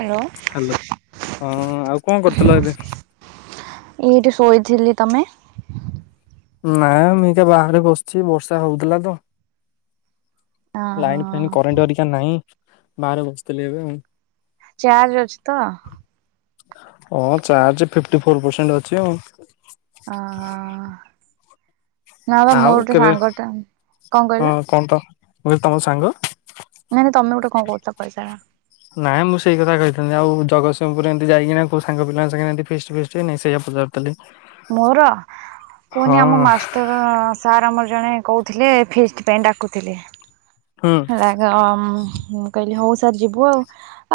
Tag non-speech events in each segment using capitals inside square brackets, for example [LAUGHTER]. Hello. Hello ହଁ ଆଉ କଣ କରୁଥିଲ ଏବେ? ଏଇଠି ଶୋଇଥିଲି, ତମେ? ନାଇଁ ମୁଇଁ ତ ବାହାରେ ବସିଚି ବର୍ଷା ହୋଉଥିଲା ତ। ଲାଇନ ଫାଇନ କରେଣ୍ଟ ହେରିକା ନାହିଁ, ବାହାରେ ବସିଥିଲି ଏବେ ଆଉ। ଚାର୍ଜ ଅଛି ତ? ହଁ ଚାର୍ଜ ଫିଫ୍ଟି ଫୋର୍ ପରସେଣ୍ଟ ଅଛି ଆଉ। ଆ ହଁ ନା ପା ଆଉ ମୋର ଗୋଟେ କେବେ ସାଙ୍ଗଟା କଣ ହଁ କହିଲ? କଣ ତ ମୁଁ କହିଲି ତମ ସାଙ୍ଗ ନାଇଁ ନାଇଁ ତମେ ଗୋଟେ କଣ କହୁଥିଲ କହିସାର? ନାଇଁ ମୁଁ ସେଇ କଥା କହିଥାନ୍ତି ଆଉ ଜଗତସିଂପୁର ଏମିତି ଯାଇକିନା କୋଉ ସାଙ୍ଗ ପିଲାଙ୍କ ସାଙ୍ଗେ ଏ ଫିଷ୍ଟ ଫିଷ୍ଟ ସେଇୟା ପଚା ଥିଲି। ମୋରା କୁହନି ଆମ ମାଷ୍ଟର ଅ ସାର୍ ଆମର ଜଣେ କହୁଥିଲେ ଫିଷ୍ଟ ପାଇଁ ଡାକୁଥିଲେ। ହୁଁ ହେଲା ହାମ କହିଲି ହଉ ସାର୍ ଯିବୁ ଆଉ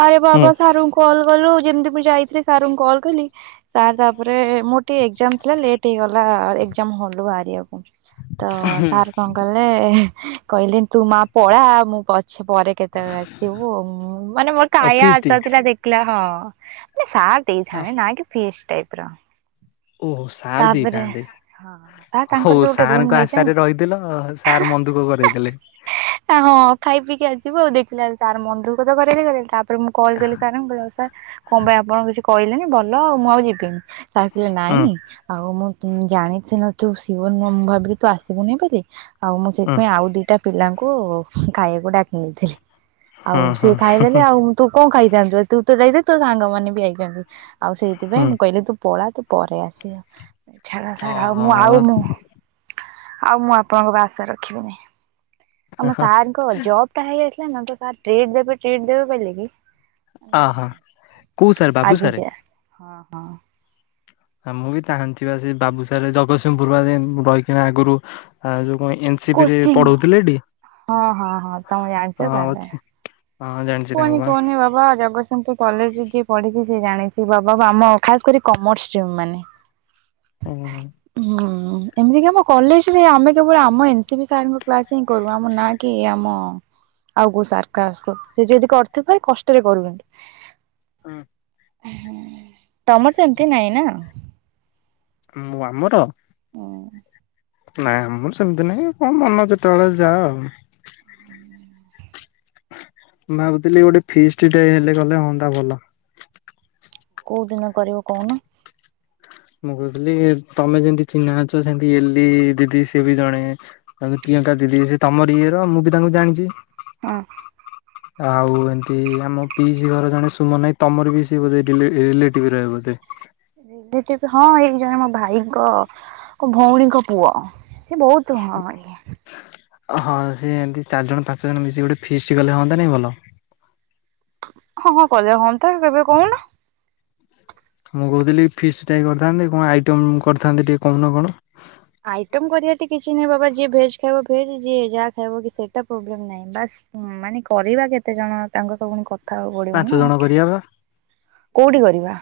ଆରେ ହୁଁ ବାବା ସାରୁଙ୍କୁ କଲ୍ କଲୁ ଯେମିତି ମୁଁ ଯାଇଥିଲି ସାର୍ ଙ୍କୁ କଲ୍ କଲି ସାର୍ ତାପରେ ମୋର ଟିକିେ ଏକ୍ଜାମ ଥିଲା ଲେଟ୍ ହେଇଗଲା ଏକ୍ଜାମ ହଲରୁ ବାହାରିବାକୁ ତ ସାର୍ କଣ କଲେ କହିଲେ କହିଲେ ତୁ ମା ପଳା ମୁଁ ପଛେ ପରେ କେତେବେଳେ ଆସିବୁ ମାନେ ମୋର ଆଉ ଖାୟା ଫିଷ୍ଟ [UNINTELLIGIBLE] ଦେଖିଲା ହଁ ମାନେ ସା [UNINTELLIGIBLE] ଫିଷ୍ଟ ଟାଇପ ର। ଓହ ସାର ତାପରେ ଦେଇଥାନ୍ତେ। ହଁ। ତାଙ୍କର ହଉ ଯୋଉ ଗୋଟେ ରୁମ ସାରଙ୍କ ନେଇଛନ୍ତି ଆଶାରେ ରହିଥିଲ ସାରେ ମନ ଦୁଃଖ କରେଇ ଦେଲେ। ହଁ ଖାଇ ପିଇକି ଆସିବୁ ଆଉ ଦେଖିଲା ତାର ମନ୍ଧୁ କ ତ କରେଇ କରେଇ ତା ତାପରେ ମୁଁ କଲ କଲି ସାର୍ ଙ୍କୁ କହିଲ ସାର୍ କଣ ପାଇଁ ଆପଣଙ୍କୁ କିଛି କହିଲେନି, ଭଲ ଆଉ ମୁଁ ଆଉ ଯିବିନି। ସାର୍ କହିଲେ ହୁଁ ନାଇଁ ଆଉ ମୁଁ ଜାଣିଥିଲିନ ତୁ ସିୟୋନ ମୋମୋ ଭାବି ତୁ ଆସିବୁନି ବୋଲି। ଆଉ ମୁଁ ହୁଁ ସେଥିପାଇଁ ଆଉ ଦିଟା ପିଲାଙ୍କୁ ଖାଇବାକୁ ଡାକି ନେଇଥିଲି। ଆଉ ହୁଁ ସିଏ ହୁଁ ଖାଇଦେଲେ ଆଉ ତୁ କଣ ଖାଇଥାନ୍ତୁ ତୁ ତ ଯାଇଥାନ୍ତୁ ତୋ ସାଙ୍ଗମାନେ ବି ଯଇଥାନ୍ତି ଆଉ ସେଇଥିପାଇଁ ହୁଁ ମୁଁ କହିଲି ତୁ ପଳା ତୁ ପରେ ଆସିବ ଛାଡ ଛାଡ ଆଉ ମୁଁ ହଁ ଆଉ ମୁଁ ଆଉ ମୁଁ ଆପଣଙ୍କ ବା ଆଶା ରଖିବିିନି ଆମ ହଁ ସାର ଙ୍କ ଜବ ହେଇ ଯାଇ ଥିଲାନା ସାର୍ ତ ଟ୍ରିଟ ଦେବେ ଟ୍ରିଟ୍ ଦେବେ ବୋଲି କି ଅହୋ କୋଉ ସାର୍ ବାବୁ ଆଜି ସାରେ। ଯାଏ ହଁ ହଁ। ହଁ ମୁଁ ବି ଜାଣିଛି ବା ସେ ବାବୁସାରେ ଜଗତସିଂହପୁର ବା ରହିକିନା ଆଗରୁ ଆଉ ଯୋଉ କଣ ଏନ ସପି ରେ କୋଚିଂ ପଢଉଥିଲେ ତି? ହଁ ହଁ ହଁ ତମେ ଜାଣିଛ ତାହେଲେ। ହଁ ଜାଣିଚି। କୁହନି କୁହନି ବାବା ଜଗତସିଂପୁର କଲେଜରେ ଯିଏ ପଢିଛି ସେ ଜାଣିଛି ବାବା ଆମ ଖାସ୍ କରି କମର୍ସ ଷ୍ଟିମ ମାନେ। ଉଁ ହୁଁ। ଏମିତି କି ଆମ କଲେଜ ରେ ଆମେ କେବଳ ଆମ ଏ ସ ସାର ଙ୍କ କ୍ଲାସ ହିଁ କରୁ ଆମ ନାଁ କି ଆମ ଆଉ କୋଉ ସାର କ୍ଲାସ କରୁ ସେ ଯଦି କରୁଥିବେ କଷ୍ଟରେ କରୁ କିନ୍ତୁ ହୁଁ। ତମର ସେମିତି ନାଇଁ ନା? ମୁଁ ଆମର ଉଁ। ନାଇଁ ଆମର ସେମିତି ନାଇଁ କଣ ମନ ଯେତେବେଳେ ଯାଅ ଆଉ। ମୁଁ ଭାବୁଥିଲି ଗୋଟେ ଫିଷ୍ଟି ହେଲେ ଗଲେ ହୁଅନ୍ତା ଭଲ। କୋଉ ଦିନ କରିବ କହୁନ? ମୁଁ କହୁଥିଲି ତମେ ଯେମିତି ଚିହ୍ନା ଅଛ ସେମିତି ଏଲି ଦିଦି ସିଏ ବି ଜଣେ। ତା ପ୍ରିୟଙ୍କା ଦିଦି ସେ ତମର ଇଏ ର ମୁଁ ବି ତାଙ୍କୁ ଜାଣିଛି। ହଁ। ହ [INAUDIBLE] ଆଉ ଏମିତି ଆମ ପିଇସି ଘର ଜଣେ ସୁମନ ଭାଇ ତମର ବି ସିଏ ବୋଧେ ରିଲେ ରିଲେଟିଭରେ ହେବେ ବୋଧେ। ଡିଲେଟିଭ୍ ହଁ ଏଇ ଜଣେ ମୋ ଭାଇଙ୍କ ଭଉଣୀଙ୍କ ପୁଅ। ସେ ବହୁତ ହଁ ହଁ ଇଏ ହଁ ସେ ଏମିତି ଚାରିଜଣ ପାଞ୍ଚଜଣ ମିଶିକି ଗୋଟେ ଫିଷ୍ଟ୍ କଲେ ହନ୍ତାନି ଭଲ? ହଁ ହଁ କଲେ ହୁଅନ୍ତା କେବେ କହୁନ? ମୁଁ କହୁଥିଲି ଫିସ୍ ଟା କରିଥାନ୍ନ୍ତି କଣ ଆଇଟମ କରିଥାନ୍ତେ ଟିକେ କହୁନ କଣ? ଆଇଟମ କରିବା ଟି କିଛି ନାହିଁ ବାବା ଯିଏ ଭେଜ୍ ଖାଇବ ଭେଜ୍ ଯିଏ ଯାହା ଖାଇବ କି ସେଇଟା ପ୍ରୋବ୍ଲେମ୍ ନାହିଁ ବାସ୍ ହୁଁ ମାନେ କରିବା କେତେଜଣ ତାଙ୍କୁ ସବୁ କଥା ହବାକୁ ପଡିବ ପାଞ୍ଚ ନା ଜଣ ଆଉ। କରିବା ବା କୋଉଠି କରିବା?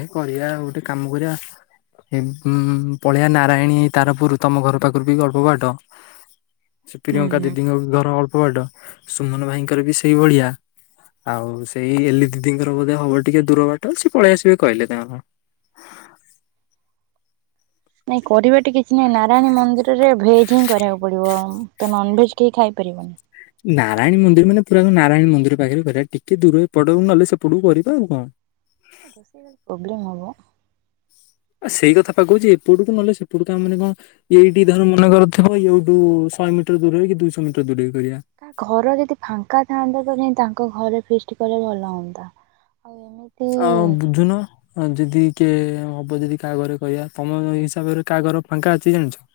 ଏ କରିବା ଗୋଟେ କାମ କରିବା ଉ ପଳେଇବା ନାରାୟଣୀ ତାରପୁର ତମ ଘର ପାଖରୁ ବି ଅଳ୍ପ ବାଟ। ସେ ହୁଁ ପ୍ରିୟଙ୍କା ହୁଁ। ଦିଦିଙ୍କ ବି ଘର ଅଳ୍ପ ବାଟ ସୁମନ ଭାଇଙ୍କର ବି ସେଇ ଭଳିଆ। ଆଉ ସେଇ ଏଲି ଦିଦିଙ୍କର ବୋଧେ ହବ ଟିକେ ଦୂର ବାଟ ସିଏ ପଳେଇଆସିବେ କହିଲେ ତାଙ୍କର। ନାଇଁ କରିବା ଟି କିଛି ନାାଇଁ ନାରାୟଣୀ ମନ୍ଦିରରେ ଭେଜ ହିଁ କରିବାକୁ ପଡିବ। ତ ନନଭେଜ କେଇ ଖାଇ ପାରିବନି। ନାରାୟଣି ମନ୍ଦିର ମାନେ ପୁରା ନାରାୟଣି ମନ୍ଦିର ପାଖରେ କରିବା ଟିକେ ଦୂର ଏପଟକୁ ନହେଲେ ସେପଟକୁ କରିବା ଆଉ କଣ? ପ୍ରୋବ୍ଲେମ ହବ। ଆ ସେଇ କଥା ପା କଉଛି ଏପଟକୁ ନହେଲେ ସେପଟକୁ ତା ମାନ କଣ ଏଇଠି ଧର ମନେ କରୁଥିବ ଏଇଠୁ ଶହେ ମିଟର ଦୂରରେ କି ଦୁଇଶହ ମିଟର ଦୂରରେ କରିବା। କା ଘର ଯଦି ଫାଙ୍କା ଥାଆନ୍ତା ତ ଯାଇଁ ତାଙ୍କ ଘରେ ଫିଷ୍ଟ୍ କଲେ ଭଲ ହନ୍ତା। ଆଉ ବୁଝୁନୁ। ହଁ ଯଦି କିଏ ହବ ଯଦି କାହା ଘରେ କରିବା ତମ ଏଇ ହିସାବରେ କାହା ଘର ଫାଙ୍କା ଅଛି ଜାଣିଛ।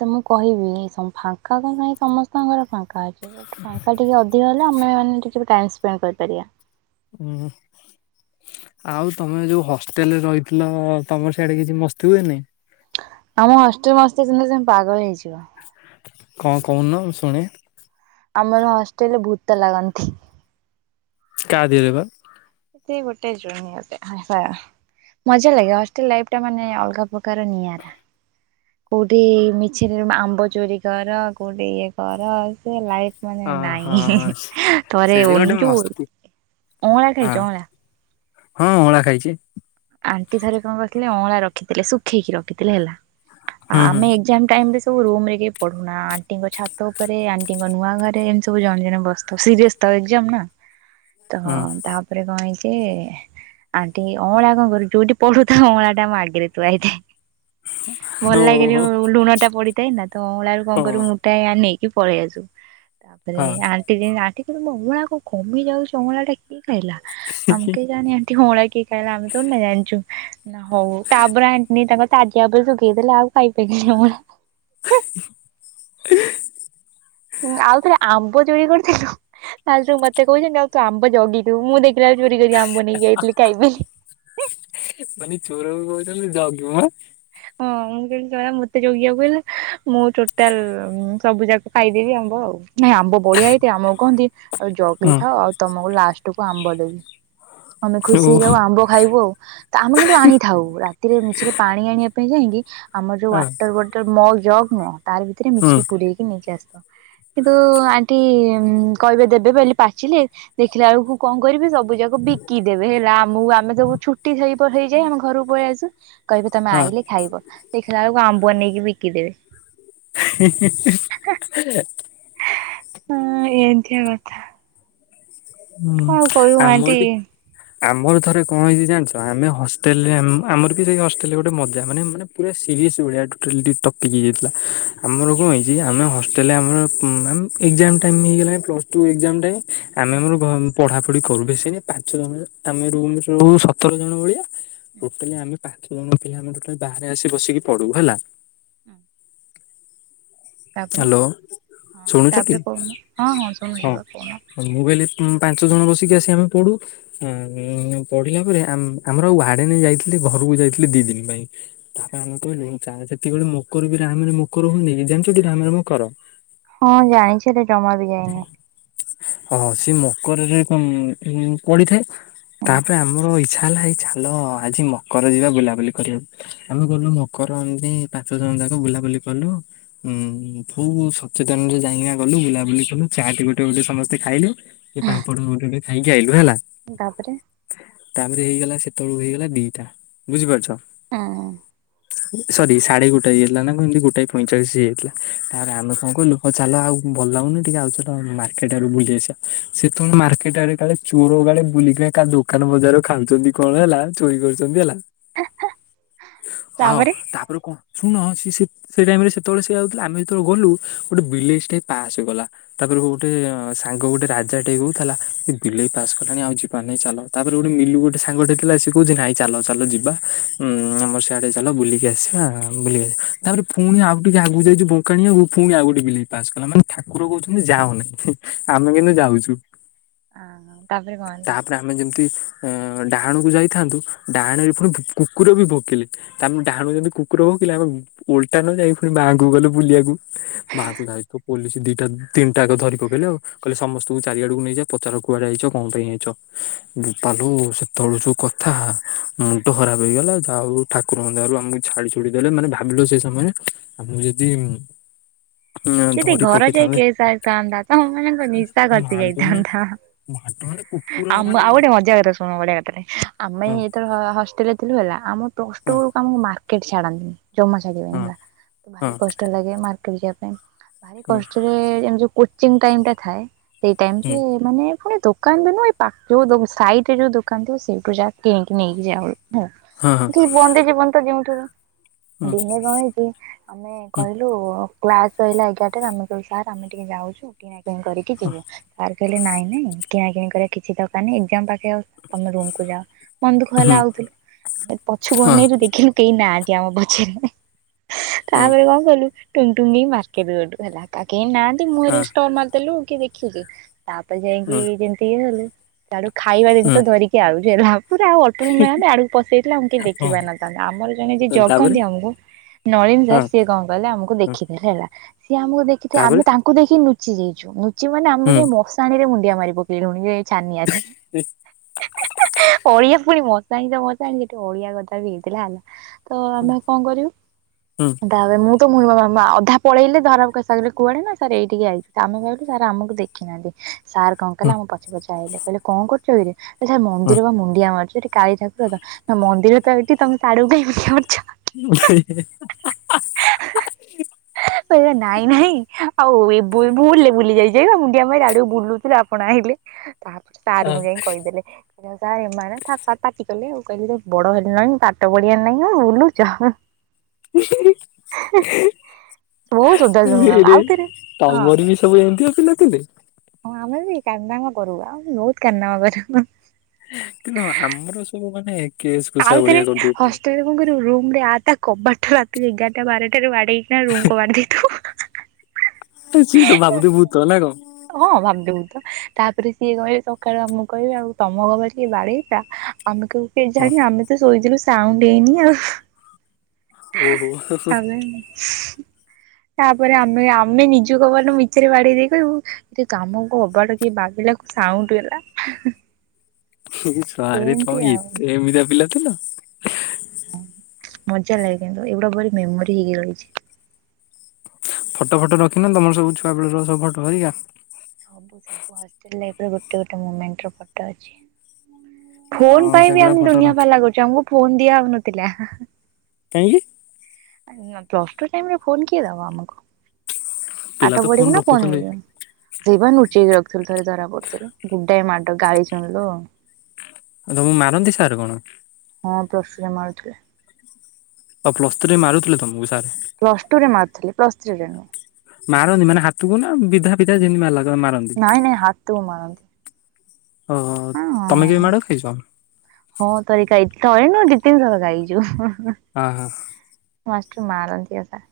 ତ ମୁଁ କହିବି ଏସ ଫାଙ୍କା ତ କାଇଁ ସମସ୍ତଙ୍କର ଫାଙ୍କା ଅଛି ବଟ ଫାଙ୍କା ଟିକେ ଅଧିକା ହେଲା ଆମେ ମାନ ଟିକେ ଟାଇମ ସ୍ପେଣ୍ଡ କରିପାରିବା। ହୁଁ। ଆଉ ତମେ ଯୋଉ ହଷ୍ଟେଲରେ ରହିଥିଲ ତମର ସେଇଆଡେ କିଛି ମସ୍ତି ହୁଏ ନାହିଁ। ଆମ ହଷ୍ଟେଲ ମସ୍ତି ଶୁଣିଲେ ତମେ ପାଗଳ ହେଇଯିବ। କଣ କଉଁନ ଶୁଣେ? ଆମର ହଷ୍ଟେଲରେ ଭୂତ ଲାଗନ୍ତି। କା ଦେହରେ ବା? ସେଥି ଗୋଟେ ଝିଅଟେ ପା। ମଜା ଲାଗେ ହଷ୍ଟେଲ ଲାଇଫ୍ ଟା ମାନେ ଅଲଗା ପ୍ରକାର ନିଆଁରା। କଉଠି ମିଛରେ ଆମ୍ବ ଚୋରି କର କଉଠି ଇଏ କର ସେ ଲାଇଫ୍ ମାନେ ଅ ନାଇଁ ହଁ। ଥରେ ସେଠି ଓ ଗୋଟେ ଯୋଉ ମସ୍ତି ଅଁଳା ହଁ ଖାଇଛ ଅଁଳା। ହଁ ଅଳା ଖାଇଛି। ଆଣ୍ଟି ଥରେ କଣ କରିଥିଲେ ଅଁଳା ରଖିଥିଲେ ଶୁଖେଇକି ରଖିଥିଲେ ହେଲା ଆଉ ହୁଁ ହୁଁ ଆମେ ଏକଜ୍ଜାମ୍ ଟାଇମରେ ସବୁ ରୁମ ରେ କେହି ପଢୁନା ଆଣ୍ଟିଙ୍କ ଛାତ ଉପରେ ଆଣ୍ଟିଙ୍କ ନୂଆ ଘରେ ଏମିତି ସବୁ ଜଣେ ଜଣେ ବସିଥାଉଁ ସିରିୟସ୍ ତ ଏକଜ୍ଜାମ୍ ନା। [INAUDIBLE] ତ ତାପରେ କଣ ହେଇଛି ଆଣ୍ଟି ଅଁଳା କଣ ଯୋଉଠି ପଢୁଥାଉ ଅଁଳାଟା ଆମ ଆଗରେ ଥୁଆହେଇଛି। ଭଲ ଲାଗେ ଓହୋ ଯୋଉ ଲୁଣଟା ପଡିଥାଏ ନା ତ ଅଁଳାରୁ କଣ ହଁ କରିବୁ ଟା ନେଇକି ପଳେଇ ଆସୁ ତାପରେ ହଁ। ଆ ଆଣ୍ଟି କହୁଛନ୍ତି ମୋ ଅଉଳା କ କମି ଯାଉଛି ଅଁଳା ଟା କିଏ ଖାଇଲା ଆମେ କେଇଜାଣି ଆଣ୍ଟି ଅଉଳା କିଏ କାଇ ନା ଆମେତ ତୁ ନ ଜାଣିଛୁ ନା ହଉ ହଉ ତାପରେ ଆଣ୍ଟି ତାଙ୍କ ତାଜା ଉପରେ ଶୁଖେଇଦେଲେ ଆଉ ଖାଇପାଇଲୁନୁ ହୁ। [INAUDIBLE] ଆଉ ଥରେ ଆମ୍ବ ଚୋରି କରିଥିଲୁ ତା ମତେ କହୁଛନ୍ତି ଆଉ ତୁ ଆମ୍ବ ଜଗିଥିବୁ ମୁଁ ଦେଖି ଦେଖିଲା ବେଳକୁ ଚୋରି କରିକି ଆମ୍ବ ନେଇକି ଆଇଥିଲି ଖାଇବିି ବୋଲି। ମାନି ଚୋର କହୁଛନ୍ତି ଜଗ। ହଁ ମୁଁ କେମିତି କଲା ମତେ ଜଗିବାକୁ ହେଲେ ମୁଁ ଟୋଟାଲ ସବୁ ଯାକ ଖାଇଦେବି ଆମ୍ବ ଆଉ। ନାଇଁ ଆମ୍ବ ବଢିଆ ହେଇଥାଏ ଆମକୁ କହନ୍ତି ଆଉ ଜଗିଥାଅ ଆଉ ତମକୁ ଲାଷ୍ଟ କୁ ଆମ୍ବ ଦେବି। ଆମେ ହୁଁ ଖୁସି ଓ ହେଇଯାଉ ହଁ ଆମ୍ବ ଖାଇବୁ ଆଉ ତ ଆମେ କିନ୍ତୁ ଆଣିଥାଉ ରାତିରେ ମିଛରେ ପାଣି ଆଣିବା ଯାଇକି ଆମର ଯୋଉ ୱାଟର ବଟଲ ମଗ ଜଗ ନୁହଁ ତାର ଭିତରେ ହୁଁ ମିଶିକି ପୁରେଇକି ନେଇକି ଆସ କିନ୍ତୁ ଆଣ୍ଟି କହିବେ ଦେବେ ପାଚିଲେ ଦେଖିଲା ବେଳକୁ କଣ କରିବେ ସବୁ ଯାକ ବିକି ଦେବେ ହେଲା ଆମକୁ ଆମେ ସବୁ ଛୁ ହେଇଯାଏ ଆମ ଘରକୁ ପଳେଇ ଆସୁ କହିବେ ତମେ ହଁ ଆଇଲେ ଖାଇବ ଦେଖିଲା ବେଳକୁ ଆମ୍ବୁ ନେଇକି ବିକିଦେବେ। [UNINTELLIGIBLE] ହଁ ଏମିତିିଆ କଥା। ହୁଁ କଣ କହିବୁ ଆଉ ଆଣ୍ଟି ମୋର ଆମର ଥରେ କଣ ହେଇଚି ଜାଣିଚ ଆମେ ହଷ୍ଟେଲରେ ଆମ ଆମର ବି ସେଇ ହଷ୍ଟେଲରେ ଗୋଟେ ମଜା ମାନେ ପୁରା ସିରିଅସ୍ ଭଳିଆ ଟୋଟାଲି ଟିକ ଟପିକ୍ ହେଇଯାଇଥିଲା, ଆମର କଣ ହେଇଚି ଆମେ ହଷ୍ଟେଲରେ ଆମର ଆମ୍ ଏକଜାମ୍ ଟାଇମ୍ ହେଇଗଲାଣି ପ୍ଲସ୍ ଟୁ ଏକଜାମ୍ ଟାଇମ୍ ଆମେ ହୁଁ ଆମର ପଢାପଢି କରୁ ବେଶୀ ନାଇ ପାଞ୍ଚ ଜଣ ଆମେ ରୁ ସତର ଜଣ ଭଳିଆ। ହୁଁ ଟୋଟାଲି ଆମେ ପାଞ୍ଚ ଜଣ ପିଲା ଆମେଟା ବାହାରେ ଆସି ବସିକି ପଢ଼ୁ ହେଲା। ହୁଁ [UNINTELLIGIBLE] ତାପରେ ହ୍ୟାଲୋ ହଁ ଶୁଣୁଛନ୍ତି? ତାପରେ କହୁନ ହଁ ହଁ ଶୁଣୁଚିବା କୁହ। ମୁଁ କହିଲି ପାଞ୍ଚ ଜଣ ବସିକି ଆସି ଆମେ ପଢୁ। ପଢିଲା ପରେ ଆମ ଆମର ଆଉ ୱାଡେ ନେଇ ଯାଇଥିଲେ ଘରକୁ ଯାଇଥିଲେ ଦିଇ ଦିନ ପାଇଁ। ତାପରେ ଆମେ କହିଲୁ ଯେତିକି ବେଳେ ମକର ବି ରାମରେ ମକର ହୁଏନି କି ଜାଣିଚ [UNINTELLIGIBLE] ରାମ ହ ହଁ ଜାଣିଚି ଜମା ବି ଯାଇନି। ହଁ ସେ ମକରରେ [INAUDIBLE] ପଡି ହୁଁ ତାପରେ ଆମର ଇଚ୍ଛା ହେଲା ଚାଲ ଆଜି ମକର ଯିବା ବୁଲାବୁଲି କରିବାକୁ। ଆମେ ଗଲୁ ମକର ଏମତି ପାଞ୍ଚ ଜଣ ଯାକ ବୁଲାବୁଲି କଲୁ। ହୁଁ ବୁ ସଚେତନରେ ଯାଇକି ଗଲୁ ବୁଲାବୁଲି କଲୁ ଚାଟ ଗୋଟେ ଗୋଟେ ସମସ୍ତେ ଖାଇଲୁ। ସେ ପାମ୍ପଡ ମୁଣ୍ଡ ଟ ଖାଇକି ଆଇଲୁ ହେଲା। ତାପରେ ତାପରେ ହେଇଗଲା ସେତେବେଳକୁ ହେଇଗଲା ଦିଟା ବୁଝିପାରୁଚ? ହଁ। ସରି ସାଢେ ଗୋଟେ ହେଇାଇଲା ନା କେମିତି ଗୋଟାଏ ପଇଁଚାଳିଶ ହେଇଯାଇଥିଲା ତାପରେ ଆମେ କଣ କଲୁ ହଉ ଚାଲ ଆଉ ଭଲ ଲାଗୁନି ଟିକେ ଆଉ ଚାଲ ମାର୍କେଟ ଆ ବୁଲି ଆସିବା। ସେ ତ ମାର୍କେଟ ଆଡେ କାଳେ ଚୋର ଗୁରା ବୁଲିକି କା ଦୋକାନଜାର ଖାଉଛନ୍ତି କଣ ହେଲା। ଚୋରି କରୁଛନ୍ତି ହେଲା, ହଁ ତାପରେ କଣ ଶୁଣ ସ ସେ ଟାଇମ ରେ ସେତେବେଳେ [UNINTELLIGIBLE] ଆମେ ଯେତେବେଳେ ଗଲୁ ଗୋଟେ ବିଲେଇ ଟେ ପାସ୍ କଲା। ତାପରେ ଗୋଟେ ସାଙ୍ଗ ଗୋଟେ ରା ଟ କଉଥିଲା ବିଲେଇ ପାସ୍ କଲାଣି ଆଉ ଯିବାନି ଚାଲ ତାପରେ ଗୋଟେ ବିଲୁ ଗୋଟେ ସାଙ୍ଗ ଥିଲା ସେ କହୁଚି ନାଇ ଚାଲ ଚାଲ ଯିବା ଉ ଆମର ସିଆଡେ ଚାଲ ବୁଲିକି ଆସିବା [UNINTELLIGIBLE] ତାପରେ ପୁଣି ଆଉ ଟିକେ ଆଗକୁ ଯାଇଛି ବଙ୍କାଣି ଆକୁ ପୁଣି ଆଉ ଗୋଟେ ବିଲେଇ ପାସ କଲା, ଠାକୁର କହୁଛନ୍ତି ଯାଅ ନାହିଁ। ଆମେ କିନ୍ତୁ ଯାଉଚୁ। ହଁ ତା ପରେ କଣ ହେଲା? ଆମେ ଯେମିତି ଅ ଡାହାଣକୁ ଯାଇଥାନ୍ତୁ ଡାହାଣରେ ପୁଣି କୁକୁର ବି ଭୋକେଇଲେ ତାମେ ଡାହାଣକୁ [UNINTELLIGIBLE] କୁକୁର ଭୁକିଲେ ଆ ଓଲଟା ନ ଯାଇ ପୁଣି ମାଆଙ୍କୁ ଗଲୁ ବୁଲିବାକୁ ମାଆ କକୁ ଧାଇ ପୋଲିସ୍ ଦିଟା ତିନିଟାକ ଧରିପକେଇଲେ ଆଉ। ସମସ୍ତେ ତୁ ଚାରିଆଡକୁ ନେଇଯା ପଚାର କୁଆଡେ ଆଇଚ କଣ ପାଇଁ ଆଇଚ? ବୋପାଲୋ ସେତବେଳୁ ଯୋଉ କ ମୁଣ୍ଡ ଖରାପ ହେଇଗଲା ଯାହାଉ ଠାକୁରଙ୍କ ଦୟାରୁ ଆମକୁ ଛାଡି ଛୁଡି ଦେଲେ ମାନେ ଭାବିଲୁ ସେ ସମୟରେ ଆମକୁ ଯଦି ଯଦି ଧରି ଘର ଯାଏ ପକେଇଥାନ୍ତେ କେସ୍ ଆସିଥାନ୍ତା ତମ [UNINTELLIGIBLE] ମାଡ ମାନେ ଯାଇଥାନ୍ତା ମାଡ ମାନେ କୁକୁର ମାନେ ଆମ ହଁ ଆଉ ଗୋଟେ ମଜା କଥା ଶୁଣ ବଡ଼ିଆ କଥାଟେ ଆମେ ଏଇ ହ ହଷ୍ଟେଲରେ ଥିଲୁ ହେଲା ଆମ ପ୍ଲସ ହଁ ଟୁ ବେକୁ ଆମୁକୁ ମାର୍କେଟ ଛାଡନ୍ତିନି ଜମା ହଁ ହେଲା ହଁ ଭାରି କଷ୍ଟ ଲାଗେ ମାର୍କେଟ ଯିବା ପାଇଁ ଭାରି କଷ୍ଟରେ ଏମିତି ଗୋ ଚୀନ୍ ଟାଇମ୍ ଟେ ଥାଏ ସେଇ ହୁଁ। ଟାଇମରେ ମାନେ ପୁଣି ଦୋ କାନ ବି ନୁଅ ଏ ପାକୁ ଦୋଉ ସାଇଡ଼ରୁ ଦୋକାନ ଥିବ ସେଇଠୁ ଯା କିଣିକି ନେଇକି ଯାଉ ହୁଁ। ହଁ ହଁ। ବନ୍ଦି ଜୀବନ ତ ଜିଉଁଥିବ ହୁଁ ଦିନେ କଣ ହେଇଛି ଆମେ ହୁଁ କହିଲୁ କ୍ଲାସ୍ ସଇଲା ଏଗାରଟାରେ ଆମେ କଇଲୁ ସାର୍ ଆମେ ଟିକେ ଯାଉଛୁ କିଣାକିଣି କରିକି ଯିବୁ। ସାର୍ କଇଲେ ନାଇଁ ନାଇଁ କିଣାକିିଣି କରିବା କିଛି ଦରକାର ନାହିଁ ଏକ୍ଜାମ୍ ପାଖେଇ ଆଉ ତମେ ରୁମକୁୁ ଯାଅ। ମନ ଦୁଖ ହୁଁ ହେଲା ଆଉଥିଲୁଏ ପଛୁକୁ ହଁ ଅନେଇଲୁ ଦେଖିଲୁ କେହି ନାହାନ୍ତି ଆମ ପଛରେ। ହୁଁ ତାପରେ କଣ କଲୁ ଟୁଙ୍ଗ ଟୁଙ୍ଗ ହେଇ ମାର୍କେଟ ଗଲୁ ହେଲା କା କେହି ନାହାନ୍ତି ମୁହଁରେ ହଁ ଷ୍ଟଲ୍ ମାରି ତେଲୁ କିଏ ଦେଖୁଚି ତାପରେ ଯାଇକି ହୁଁ ଯେମିତି ଇଏ କଲୁ ସିଆଡ଼ୁ ଖାଇବା ହୁଁ ଜିନିଷ ଧରି ଆଉଚି ହେଲା ହା ପୁରା ଅ କହିଲି ମ୍ୟାମ ଆଡ଼କୁ ପଶି ଆଇଥିଲେ ଆମକୁ କେହି ଦେଖି ହଁ ପାରିନଥାନ୍ତେ ଆମର ଜଣେ ଯିଏ ତାପରେ ଜଗନ୍ତି ଆମକୁ ନଳିନ୍ ହଁ ସାର ସିଏ କଣ କଲେ ଆମକୁ ଦେ ହଁ ଖି ଦେଲେ ହେଲା ସିଏ ଆମକୁ ଦେଖିଥେ ଆମେ ତାପରେ ତାଙ୍କୁ ଦେଖି ନୁଚି ଯାଇଛୁୁ ନୁଚି ମାନେ ଆମ ହୁଁ ଯାଇ ମସ୍ ସାଣିରେ ମୁଣ୍ଡିଆ ମାରି ପକେଇଲୁଣି ଏ ଛାନିଆରେ। ଅଳିଆ ପୁଣି ମସାଣି ତ ମସାଣି ହେଠି ଅଳିଆ ଗଦା ବି ହେଇଥିଲା ହେଲା। ତ ଆମେ ଆ କଣ କରିବୁ ହୁଁ ତାପରେ ମୁଁ ତ ମୁ ଅଧା ପଳେଇଲେ ଧରାଙ୍କ ସାଙ୍ଗରେ କୁଆଡେ ନା ସାର୍ ଏଇଠିକି ଆଇଛି ତ ଆମେ କହିଲୁ ସାର୍ ଆମକୁ ଦେଖିନାହାନ୍ତି। ସାର୍ କଣ କଲେ ଆମ ପଛେ ପଛେ ଆଇଲେ କହିଲେ କଣ କରୁଛ ଏଇଟି ସାର୍ ମନ୍ଦିର ବା ମୁଣ୍ଡିଆ ମାରୁଚୁ ଏଠି କାଳି ଠା ନା ମନ୍ଦିର ତ ଏଇଠି ତମେ ତା ଆଡ଼କୁ କାଇଁ ମୁଣ୍ଡିଆ ମାରୁଛ? ସେୟା ନାଇଁ ନାଇଁ ଆଉ ଏ ବୁ ଭୁଲରେ ବୁଲି ଯାଇଛି ଏ ମୁଣ୍ଡିଆ ପାଇଁ ଆଡେକୁ ବୁଲୁଥିଲି ଆପଣ ଆଇଲେ। ତାପରେ ସାରଙ୍କୁ ହଁ ଯାଇଁ କଇଦେଲେ। ଲେ ଆଉ ସାର ଏମାନେ ଥା ପାଟି କଲେ ଆଉ କହିଲେ ବଡ଼ ହେଲଣି ପାଠ ପଢ଼ିବାର ନାଇଁ ଆଉ ବୁଲୁଚ। ବହୁତ ସୋଦା ଶୁଣୁ ଆମେ ଇରେ ଆଉଥରେ ହଁ ତମର ବି ସବୁ ଏମିତିଆ ପିଲାଥିଲେ। ହଁ ଆମେ ବି କାରନାମା କରୁ ଆମେ ବହୁତ କାରନାମା କରୁ। କିନ୍ତୁ ଆମର ସବୁ ମାନେ କେସ୍ କୁସା ଆଉଥରେ ଭଳିଆ କରିଦଉଥିଲେ। ହଷ୍ଟେଲରେ କଣ କରିବୁ ରୁମରେ ଆ ତା କବାଟ ରାତି ଏଗାରଟା ବାରଟାରେ ବାଡ଼େଇ କିନା ରୁମ କବାଟ ଦେଇଦୋଉ। ସିଏ ସବୁ ଭାବୁଥିବେ ଭୁତ ନାଁ କଣ? ହଁ ଭାବୁଥୁବେ ବୁତ ତାପରେ ସିଏ କହିବେ ସକାଳୁ ଆମକୁ କହିବେ ଆଉ ତମ କବାଟ କିଏ ବାଡ଼େଇଥା? ଆମେ କଇବୁ କେଜାଣି ଆମେ ତ ଶୋଇଥିଲୁ ସାଉଣ୍ଡ ହେଇନି ଆଉ। ଓହୋ [UNINTELLIGIBLE] ତାପରେ ଆମେ ଆମେ ନିଜ କବାଟ ମିଚରେ ବାଡ଼େଇ ଦେଇ କହିବୁ ଦେକ୍ ଆମ କବାଟ କିଏ ବାଡ଼େଇଲା କ ସାଉଣ୍ଡ ହେଲା। ଏ ଶଳାରେ ଏମିତି ତମେ ଆଉ ଏତେ ଏମିତିଆ ପିଲା ଥିଲ? ହଁ ମଜା ଲାଗେ କିନ୍ତୁ ଏଗୁଡ଼ା ବ ମେମୋରି ହେଇକି ରହିଛି। ଫଟ ଫଟ ରଖିନ ତମ ସବୁ ଛୁଆବେଳର ସବୁ ଫଟ ହେରିକା? ସବୁ ସବୁ ହଷ୍ଟେଲ ଲାଇଫର ଗୋଟେ ଗୋଟେ ମୋମେଣ୍ଟର ଫଟ ଅଛି। ଫୋନ ହଁ ପାଇଁ ବି ସେଗୁଡା ଆମେ ଫଟୋ ଦୁନିଆ ରଖି ପାଲା କରିଛୁ ଆମକୁ ଫୋନ ଦିଆ ହଉନଥିଲା। କାହିଁକି? ପ୍ଲସ ଟୁ ଟାଇମ୍ ରେ ଫୋନ୍ କିଏ ଦବ ଆମକୁ? ପିଲା ପାଠ ତ ପଢ଼ିବୁ ନା ଫୋନ ରଖୁଛନ୍ତି ଧ ସେଇପା ନୁଚେଇକି ରଖିଥିଲୁ ଥରେ ଧରା ପଡ଼ିଥିଲୁ ଗୁଡ଼ାଏ ମାଡ଼ ଗାଳି ଶୁଣିଲୁ ଆଉ। ତମକୁ ମାରନ୍ତି ସାର୍ କଣ? ହଁ ପ୍ଲସ ଟୁ ରେ ମାରୁଥିଲେ। ଓ ପ୍ଲସ୍ ଥ୍ରୀରେ ମାରୁଥିଲେ ତମକୁ ସାର୍। ପ୍ଲସ୍ ଟୁରେ ମାରୁଥିଲେ ପ୍ଲସ ଥ୍ରି ରେ ନୁଏ। ମାରନ୍ତି ମାନେ ହାତକୁ ନା ବିଧା ଫିଧା ଯେମିତି ମାରିଲା ସ ମାରନ୍ତି। ନାଇଁ ନାଇଁ ହାତକୁ ମାରନ୍ତି। ଓହୋ ତମେ କେବେ ମାଡ଼ ଖାଇଛ? ହଁ ଥରେ ଖାଇଛି ଥରେ ନୁହଁ ଦି ତିିନିଥର ଖାଇଛୁ ଅଁ ହଁ ମାଷ୍ଟର ମାରନ୍ତି ଆ ସା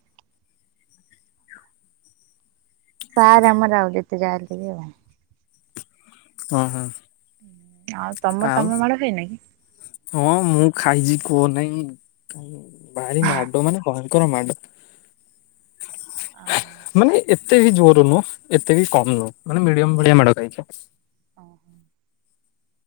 ସାର୍ ଆମର ଆଉ ଯେତେ ଯାହା ହାଲେବି ଆଉ। ଅଁ ହଁ ଆଉ ତମ ତମେ ମାଡ ଖାଇନାକି ହଁ ମୁଁ ଖାଇଛି କୁହ ନାହିଁ ଭାରି ମାଡ ମାନେ ଭୟଙ୍କର ମାଡ। ଓହୋ ମାନେ ଏତେ ବି ଜୋର ନୁହଁ, ଏତେ ବି କମ ନୁହଁ ମାନେ ମିଡିୟମ ଭଳିଆ ମେଡ ଖାଇଛୁ। ଓହୋ।